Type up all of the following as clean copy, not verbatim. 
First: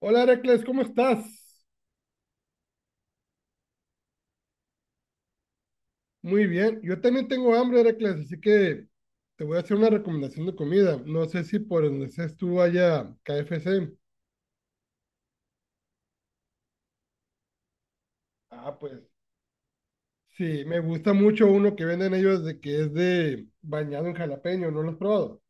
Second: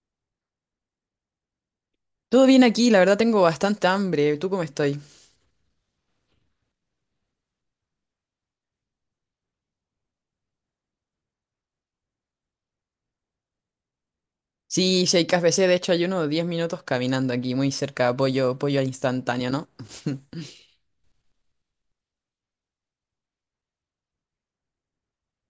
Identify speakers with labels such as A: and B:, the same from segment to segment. A: Hola Heracles, ¿cómo estás?
B: Todo bien aquí, la verdad tengo bastante hambre. ¿Tú cómo estoy?
A: Muy bien, yo también tengo hambre Heracles, así que te voy a hacer una recomendación de comida. No sé si por donde estés tú haya KFC.
B: Sí, sí hay KFC, de hecho hay uno de 10 minutos caminando aquí, muy cerca, pollo,
A: Ah,
B: pollo al
A: pues
B: instantáneo, ¿no?
A: sí, me gusta mucho uno que venden ellos de que es de bañado en jalapeño, ¿no lo has probado?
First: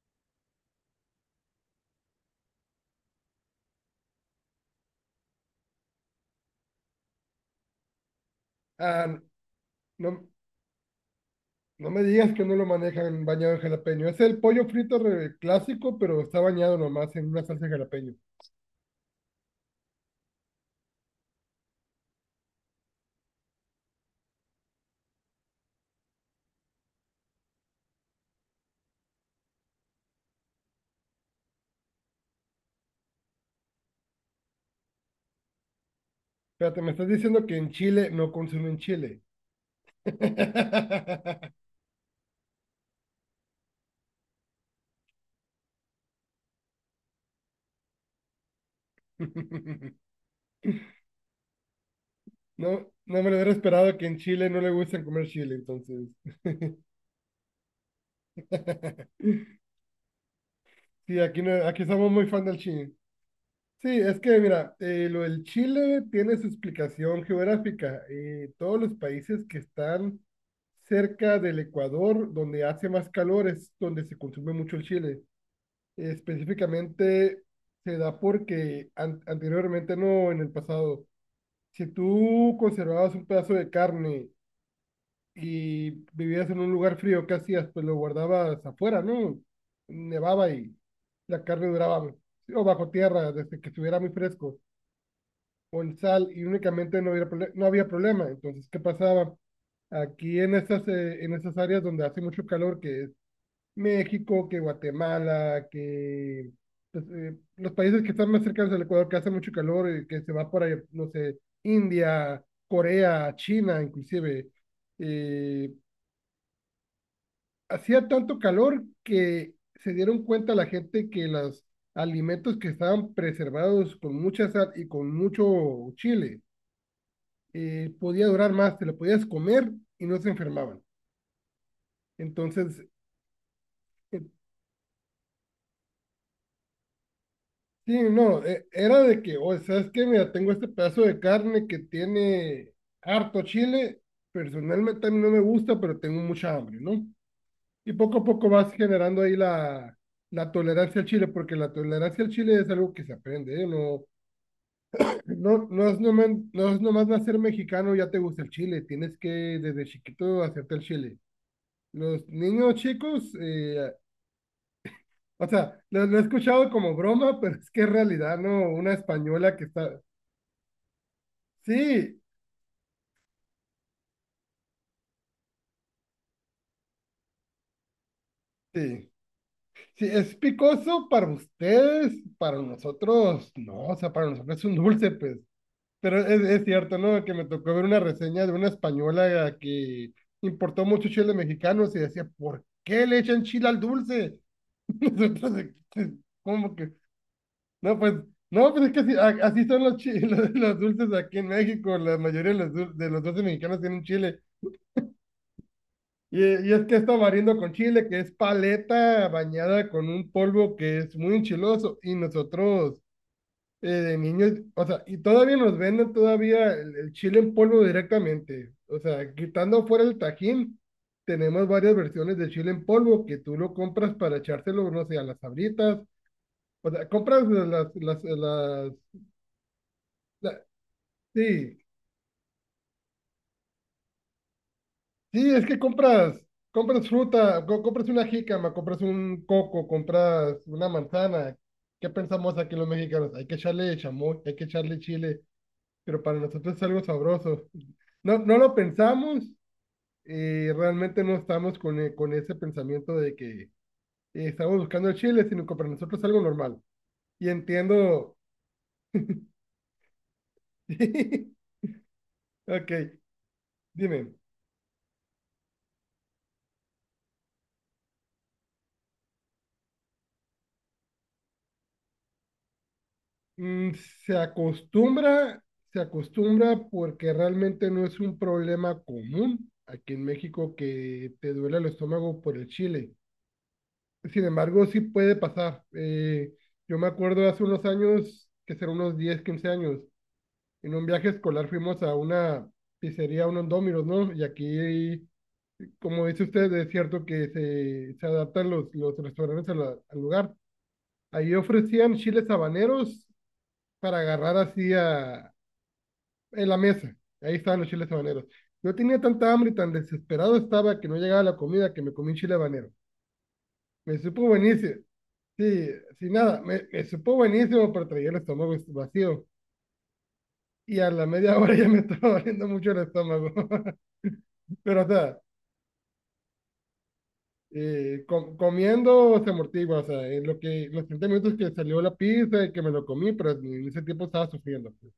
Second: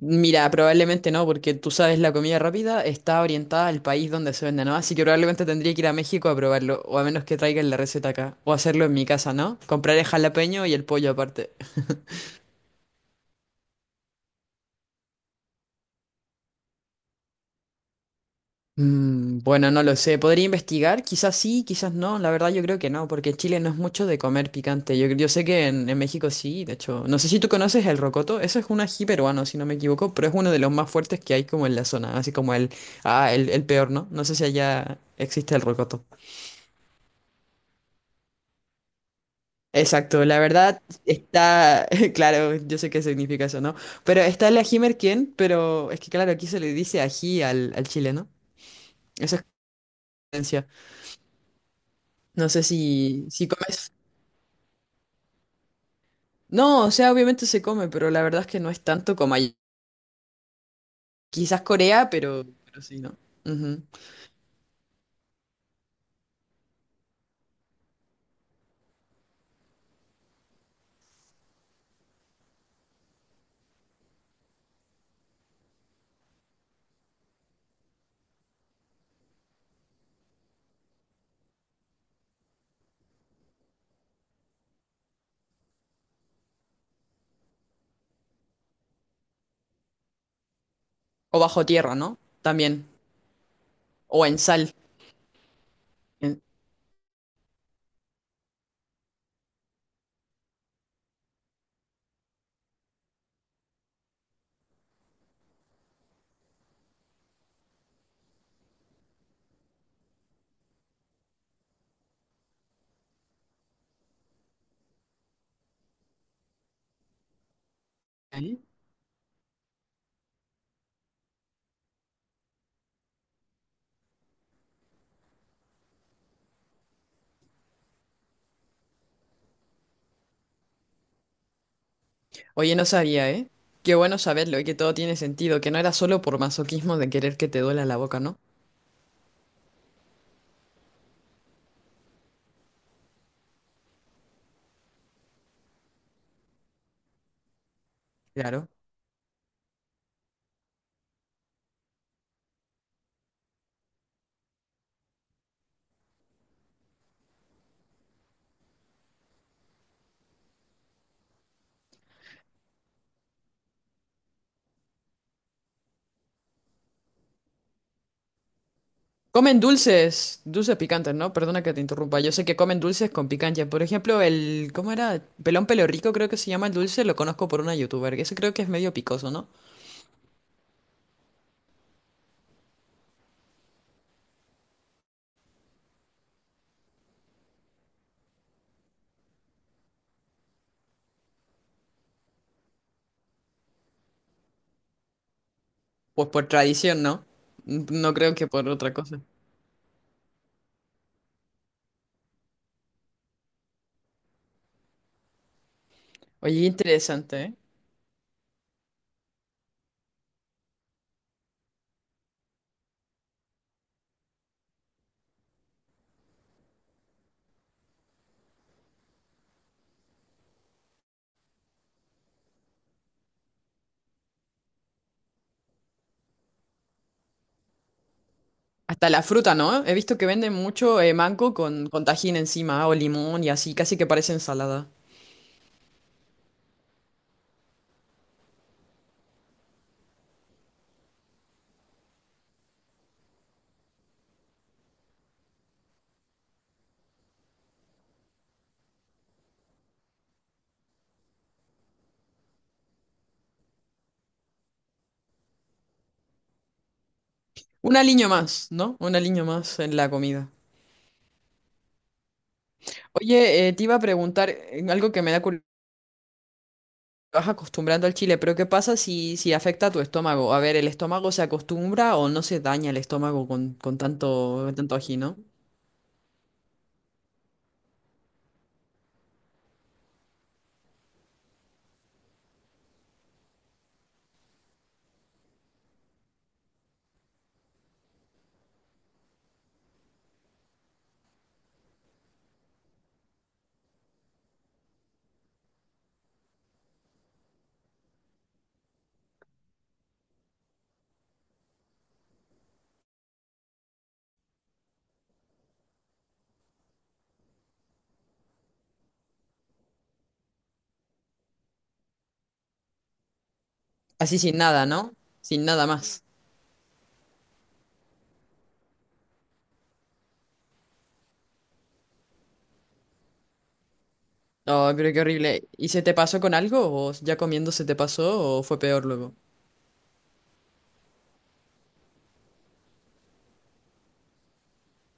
B: Mira, probablemente no, porque tú sabes, la comida rápida está orientada al país donde se vende, ¿no? Así que probablemente tendría que ir a México a probarlo, o a menos que traigan la receta acá, o hacerlo en mi
A: Ah,
B: casa, ¿no? Compraré
A: no,
B: jalapeño y el pollo aparte.
A: no me digas que no lo manejan bañado en jalapeño. Es el pollo frito clásico, pero está bañado nomás en una salsa de jalapeño.
B: Mm, bueno, no lo sé. ¿Podría investigar? Quizás sí, quizás no. La verdad yo creo que no, porque en Chile no es mucho de comer picante. Yo sé que en México sí, de hecho. No sé si tú conoces el rocoto. Eso es un ají peruano, si no me equivoco, pero es uno de los más fuertes que hay como en la zona. Así como el... Ah, el peor, ¿no? No sé si allá existe el rocoto.
A: Espérate, me estás diciendo que en Chile no consumen chile.
B: Exacto, la verdad está... Claro, yo sé qué significa eso, ¿no? Pero está el ají merquén, pero es que claro, aquí se le dice ají al chileno. Esa es la diferencia. No sé
A: No, no
B: si,
A: me lo
B: si
A: hubiera
B: comes...
A: esperado que en Chile no le gusten comer chile, entonces.
B: No, o sea, obviamente se come, pero la verdad es que no es tanto como allí.
A: Sí, aquí,
B: Quizás
A: no, aquí
B: Corea,
A: somos muy fan del
B: pero
A: chile.
B: sí, ¿no? Ujú.
A: Sí, es que mira, lo del Chile tiene su explicación geográfica. Todos los países que están cerca del Ecuador, donde hace más calor, es donde se consume mucho el chile. Específicamente se da porque anteriormente no, en el pasado, si tú conservabas un pedazo de carne y vivías en un lugar frío, ¿qué hacías? Pues lo guardabas afuera, ¿no? Nevaba y
B: O
A: la
B: bajo
A: carne
B: tierra,
A: duraba,
B: ¿no?
A: sí, o
B: También.
A: bajo tierra, desde que estuviera muy
B: O en
A: fresco,
B: sal.
A: o en sal,
B: En-
A: y únicamente no había, no había problema. Entonces, ¿qué pasaba? Aquí en esas áreas donde hace mucho calor, que es México, que Guatemala, que pues, los países que están más cercanos al Ecuador, que hace mucho calor, y que se va por ahí, no sé, India, Corea, China, inclusive, eh, hacía tanto
B: ¿Eh?
A: calor que se dieron cuenta la gente que los alimentos que estaban preservados con mucha sal y con mucho chile podía durar más, te lo podías comer y no se enfermaban.
B: Oye,
A: Entonces,
B: no sabía, ¿eh? Qué bueno
A: eh,
B: saberlo y que todo tiene sentido, que no era solo por masoquismo de querer que te duela
A: sí,
B: la boca, ¿no?
A: no, era de que, o sea, es que mira, tengo este pedazo de carne que tiene harto chile, personalmente a mí no me gusta, pero tengo mucha hambre, ¿no? Y poco a poco
B: Claro.
A: vas generando ahí la tolerancia al chile, porque la tolerancia al chile es algo que se aprende, ¿eh? No, No, no es nomás, no es nomás nacer mexicano, ya te gusta el chile. Tienes que desde chiquito hacerte el chile. Los niños chicos, o sea, lo he escuchado como broma, pero es que en realidad no, una española
B: Comen
A: que está.
B: dulces, dulces picantes, ¿no? Perdona que te
A: Sí,
B: interrumpa. Yo sé que comen dulces con picancha. Por ejemplo, el, ¿cómo era? Pelón pelo rico creo que se llama el dulce, lo conozco por una youtuber. Ese creo que es medio
A: sí,
B: picoso, ¿no?
A: sí, es picoso para ustedes, para nosotros, no, o sea, para nosotros es un dulce, pues. Pero es cierto, ¿no? Que me tocó ver una reseña de una española que importó mucho chile mexicano y decía, ¿por qué le echan chile al dulce? Nosotros aquí,
B: Pues por
A: ¿cómo que?
B: tradición, ¿no?
A: No,
B: No
A: pues,
B: creo que por
A: no, pues es
B: otra
A: que así,
B: cosa.
A: así son los, los dulces aquí en México. La mayoría de los, de los dulces mexicanos tienen chile.
B: Oye, qué
A: Y es que está
B: interesante, ¿eh?
A: variando con chile, que es paleta bañada con un polvo que es muy enchiloso. Y nosotros, de niños, o sea, y todavía nos venden todavía el chile en polvo directamente. O sea, quitando fuera el tajín, tenemos varias versiones de chile en polvo que tú lo compras para echárselo, no sé, a las sabritas. O sea, compras las,
B: Hasta la fruta, ¿no? He visto que venden
A: la-
B: mucho mango
A: sí,
B: con tajín encima o limón y así, casi que parece ensalada.
A: sí, es que compras, compras fruta, compras una jícama, compras un coco, compras una manzana. ¿Qué pensamos aquí los mexicanos? Hay que echarle chamoy, hay que echarle chile, pero para nosotros es algo sabroso. No, no lo pensamos y realmente no estamos con, con ese pensamiento de que estamos buscando el chile, sino que para nosotros es algo normal. Y
B: Un aliño
A: entiendo.
B: más, ¿no? Un aliño más en la comida.
A: Ok,
B: Oye, te iba a
A: dime.
B: preguntar algo que me da curiosidad. Vas acostumbrando al chile, pero ¿qué pasa si, si afecta a tu estómago? A ver, ¿el estómago se acostumbra o no se daña el estómago
A: Mm,
B: con
A: Se
B: tanto, tanto ají, ¿no?
A: acostumbra, se acostumbra porque realmente no es un problema común aquí en México que te duele el estómago por el chile. Sin embargo, sí puede pasar. Yo me acuerdo hace unos años, que serán unos 10 15 años, en un viaje escolar fuimos a una pizzería, unos Domino's, ¿no? Y aquí, como dice usted, es cierto que se adaptan los restaurantes a al lugar. Ahí ofrecían chiles habaneros para agarrar así a, en la mesa. Ahí estaban los chiles habaneros. Yo tenía tanta hambre y tan desesperado estaba que no llegaba la comida que me comí un chile habanero. Me
B: Así
A: supo
B: sin nada,
A: buenísimo.
B: ¿no? Sin nada
A: Sí,
B: más.
A: sin nada, me supo buenísimo, pero traía el estómago vacío. Y a la media hora ya me estaba doliendo mucho el estómago.
B: No,
A: Pero, o
B: pero qué
A: sea,
B: horrible. ¿Y se te pasó con algo? ¿O ya comiendo se te pasó o fue peor luego?
A: comiendo se amortigua, o sea, en lo que, los 30 minutos que salió la pizza y que me lo comí, pero en ese tiempo estaba sufriendo, pues.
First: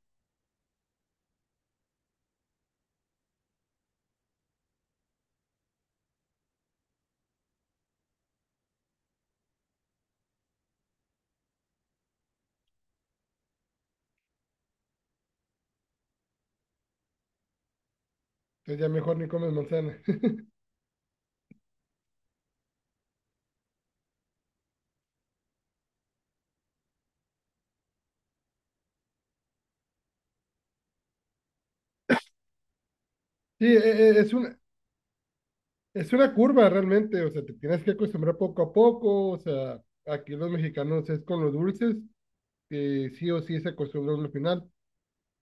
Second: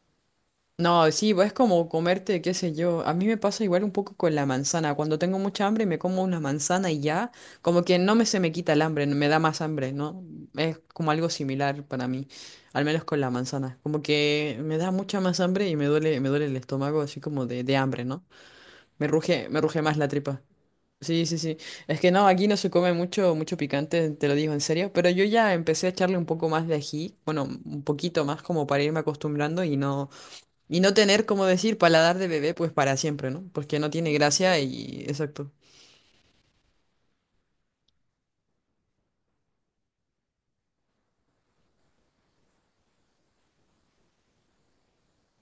B: No, sí, pues, es como comerte, qué sé yo. A mí me pasa igual un poco con la manzana. Cuando tengo mucha hambre me como una manzana y ya, como que no me se me quita el hambre, me da más hambre, ¿no? Es como algo similar para mí, al menos con la manzana. Como que me da mucha más hambre y me duele el estómago, así como de hambre, ¿no?
A: Entonces ya mejor ni comes
B: Me ruge más
A: manzana.
B: la tripa. Sí, sí, sí. Es que no, aquí no se come mucho, mucho picante, te lo digo en serio, pero yo ya empecé a echarle un poco más de ají, bueno, un poquito más como para irme acostumbrando y no tener, como decir, paladar de bebé pues para siempre, ¿no?
A: Sí,
B: Porque no tiene
A: es un,
B: gracia y exacto.
A: es una curva realmente, o sea, te tienes que acostumbrar poco a poco, o sea, aquí los mexicanos es con los dulces, que sí o sí se acostumbran al final.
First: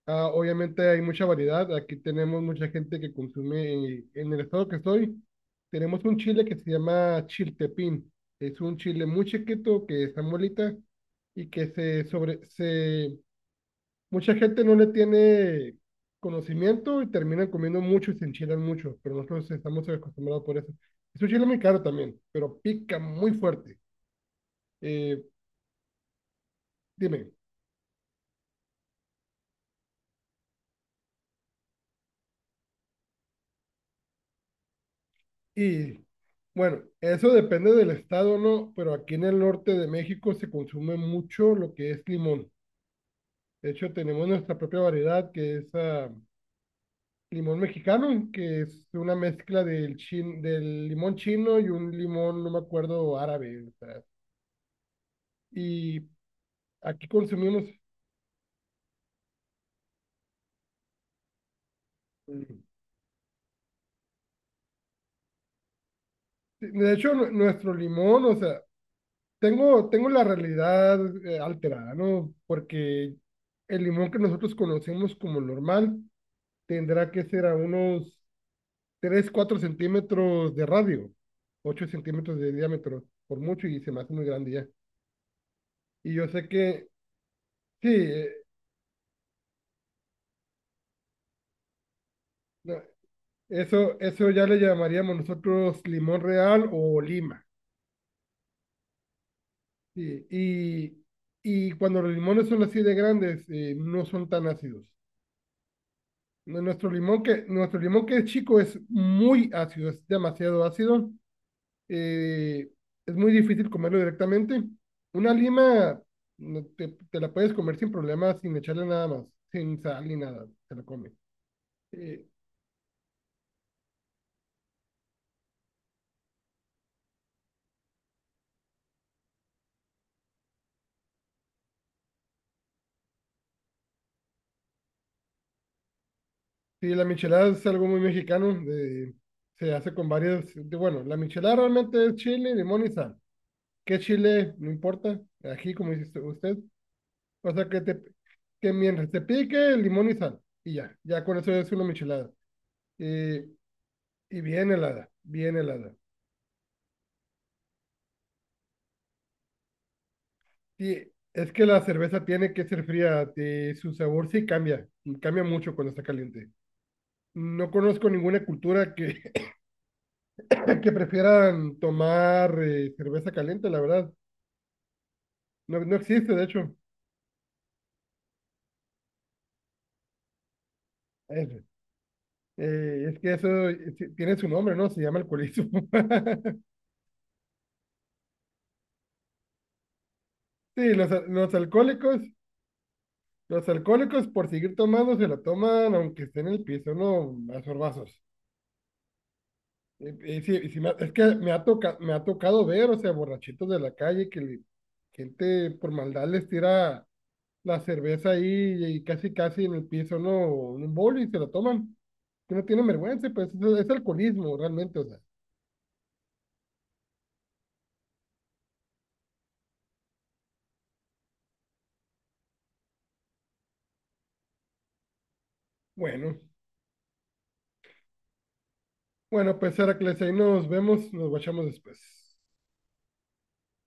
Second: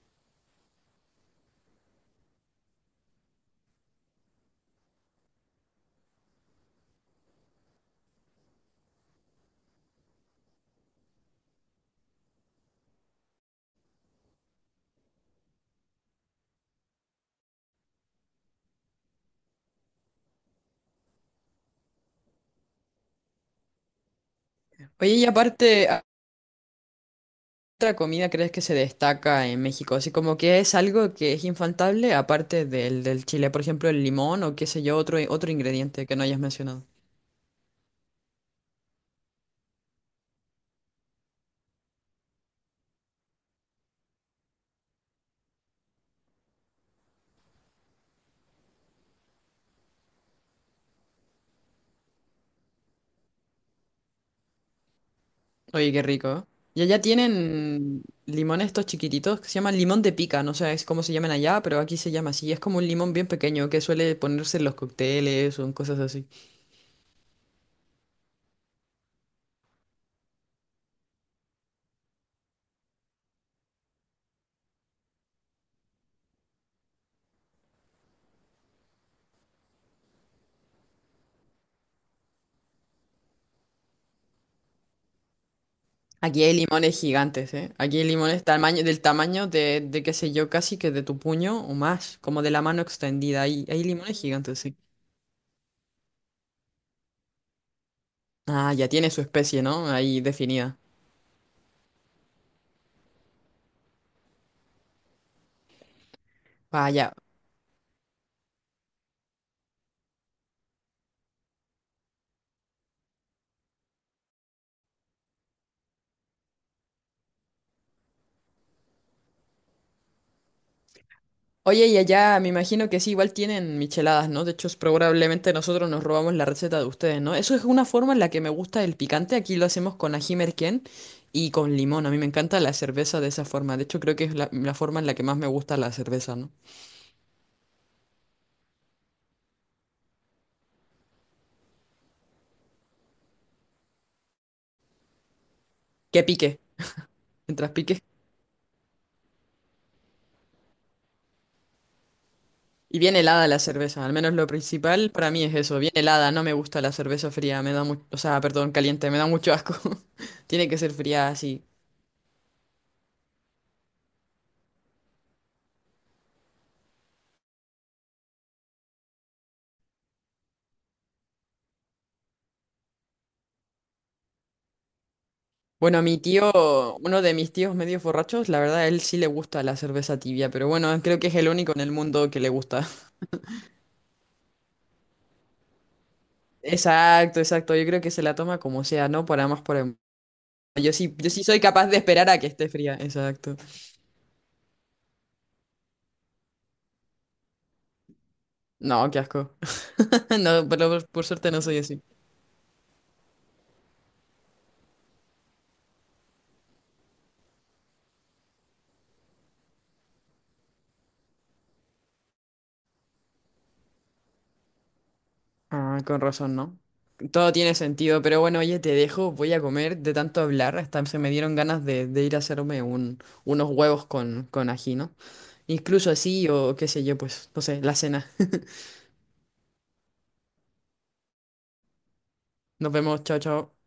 A: Ah, obviamente hay mucha variedad, aquí tenemos mucha gente que consume, en el estado que estoy, tenemos un chile que se llama chiltepín, es un chile muy chiquito que está molita y que se sobre, se mucha gente no le tiene conocimiento y terminan comiendo mucho y se enchilan mucho, pero nosotros estamos acostumbrados por eso. Es un chile muy caro también, pero pica muy fuerte.
B: Oye,
A: Eh,
B: y aparte,
A: Dime,
B: ¿otra comida crees que se destaca en México? Así como que es algo que es infaltable, aparte del, del chile, por ejemplo, el limón o qué sé yo, otro, otro
A: y
B: ingrediente que no hayas
A: bueno,
B: mencionado.
A: eso depende del estado, ¿no? Pero aquí en el norte de México se consume mucho lo que es limón. De hecho, tenemos nuestra propia variedad que es limón mexicano, que es una mezcla del, del limón chino y un limón, no me acuerdo, árabe. O sea,
B: Oye,
A: y
B: qué rico. Y allá
A: aquí consumimos.
B: tienen limones estos chiquititos que se llaman limón de pica, no sé es cómo se llaman allá, pero aquí se llama así. Es como un limón bien pequeño que suele ponerse en los cócteles o en cosas así.
A: De hecho, nuestro limón, o sea, tengo la realidad alterada, ¿no? Porque el limón que nosotros conocemos como normal tendrá que ser a unos 3 4 centímetros de radio, 8 centímetros de diámetro, por mucho, y se me hace muy grande ya. Y yo
B: Aquí
A: sé
B: hay
A: que,
B: limones gigantes, ¿eh?
A: sí,
B: Aquí hay limones tamaño, del tamaño de, qué sé yo, casi que de tu puño o más, como de la
A: no,
B: mano extendida. Hay
A: eso,
B: limones
A: eso ya le
B: gigantes, sí.
A: llamaríamos nosotros limón real o lima.
B: Ah, ya tiene su especie, ¿no? Ahí
A: Sí,
B: definida.
A: y cuando los limones son así de grandes, no son tan ácidos.
B: Vaya.
A: Nuestro limón que es chico es muy ácido, es demasiado ácido. eh, es muy difícil comerlo directamente. Una lima no, te la puedes comer sin problema, sin echarle nada más, sin sal ni nada, se la come.
B: Oye, y
A: Eh,
B: allá me imagino que sí, igual tienen micheladas, ¿no? De hecho, es probablemente nosotros nos robamos la receta de ustedes, ¿no? Eso es una forma en la que me gusta el picante. Aquí lo hacemos con ají merquén y con limón. A mí me encanta la cerveza de esa forma. De hecho, creo que es la forma en la que más me gusta la cerveza, ¿no?
A: sí, la michelada es algo muy mexicano, se hace con varias, bueno, la michelada realmente es chile, limón y sal. ¿Qué chile? No importa, aquí como dice
B: Que
A: usted.
B: pique,
A: O
B: mientras
A: sea, que te,
B: pique.
A: que mientras te pique, limón y sal. Y ya, ya con eso es una michelada.
B: Y bien
A: Y,
B: helada la cerveza, al menos
A: y
B: lo
A: bien helada,
B: principal para mí es
A: bien
B: eso, bien
A: helada.
B: helada. No me gusta la cerveza fría, me da mucho, o sea, perdón, caliente, me da mucho asco. Tiene que ser
A: Y
B: fría
A: es
B: así.
A: que la cerveza tiene que ser fría, su sabor sí cambia, y cambia mucho cuando está caliente. No conozco ninguna cultura que, que prefieran tomar cerveza caliente, la verdad. No, no
B: Bueno, a mi
A: existe, de
B: tío,
A: hecho.
B: uno de mis tíos medio borrachos, la verdad, a él sí le gusta la cerveza tibia, pero bueno, creo que es el
A: Es,
B: único en el mundo que le gusta.
A: es que eso tiene su nombre, ¿no? Se llama alcoholismo.
B: Exacto, exacto. Yo creo que se la toma como sea, ¿no? Para más por el...
A: Sí,
B: Yo
A: los,
B: sí, yo sí
A: los
B: soy capaz de
A: alcohólicos,
B: esperar a que esté fría, exacto.
A: los alcohólicos, por seguir tomando, se la toman aunque esté en el piso, no a sorbazos.
B: No, qué asco.
A: Y,
B: No,
A: y sí me
B: pero
A: es
B: por
A: que me
B: suerte no
A: ha,
B: soy
A: toca,
B: así.
A: me ha tocado ver, o sea, borrachitos de la calle gente por maldad les tira la cerveza ahí y casi, casi en el piso, no, en un bol y se la toman. Que no tienen vergüenza, pues es alcoholismo realmente, o sea.
B: Ah, con razón, ¿no? Todo tiene sentido, pero bueno, oye, te dejo, voy a comer de tanto hablar, hasta se me dieron ganas de ir a hacerme un, unos huevos con ají, ¿no? Incluso
A: Bueno,
B: así o qué sé yo, pues, no sé, la cena.
A: bueno, pues Heracles, ahí nos vemos, nos guachamos después.
B: Nos vemos, chao, chao.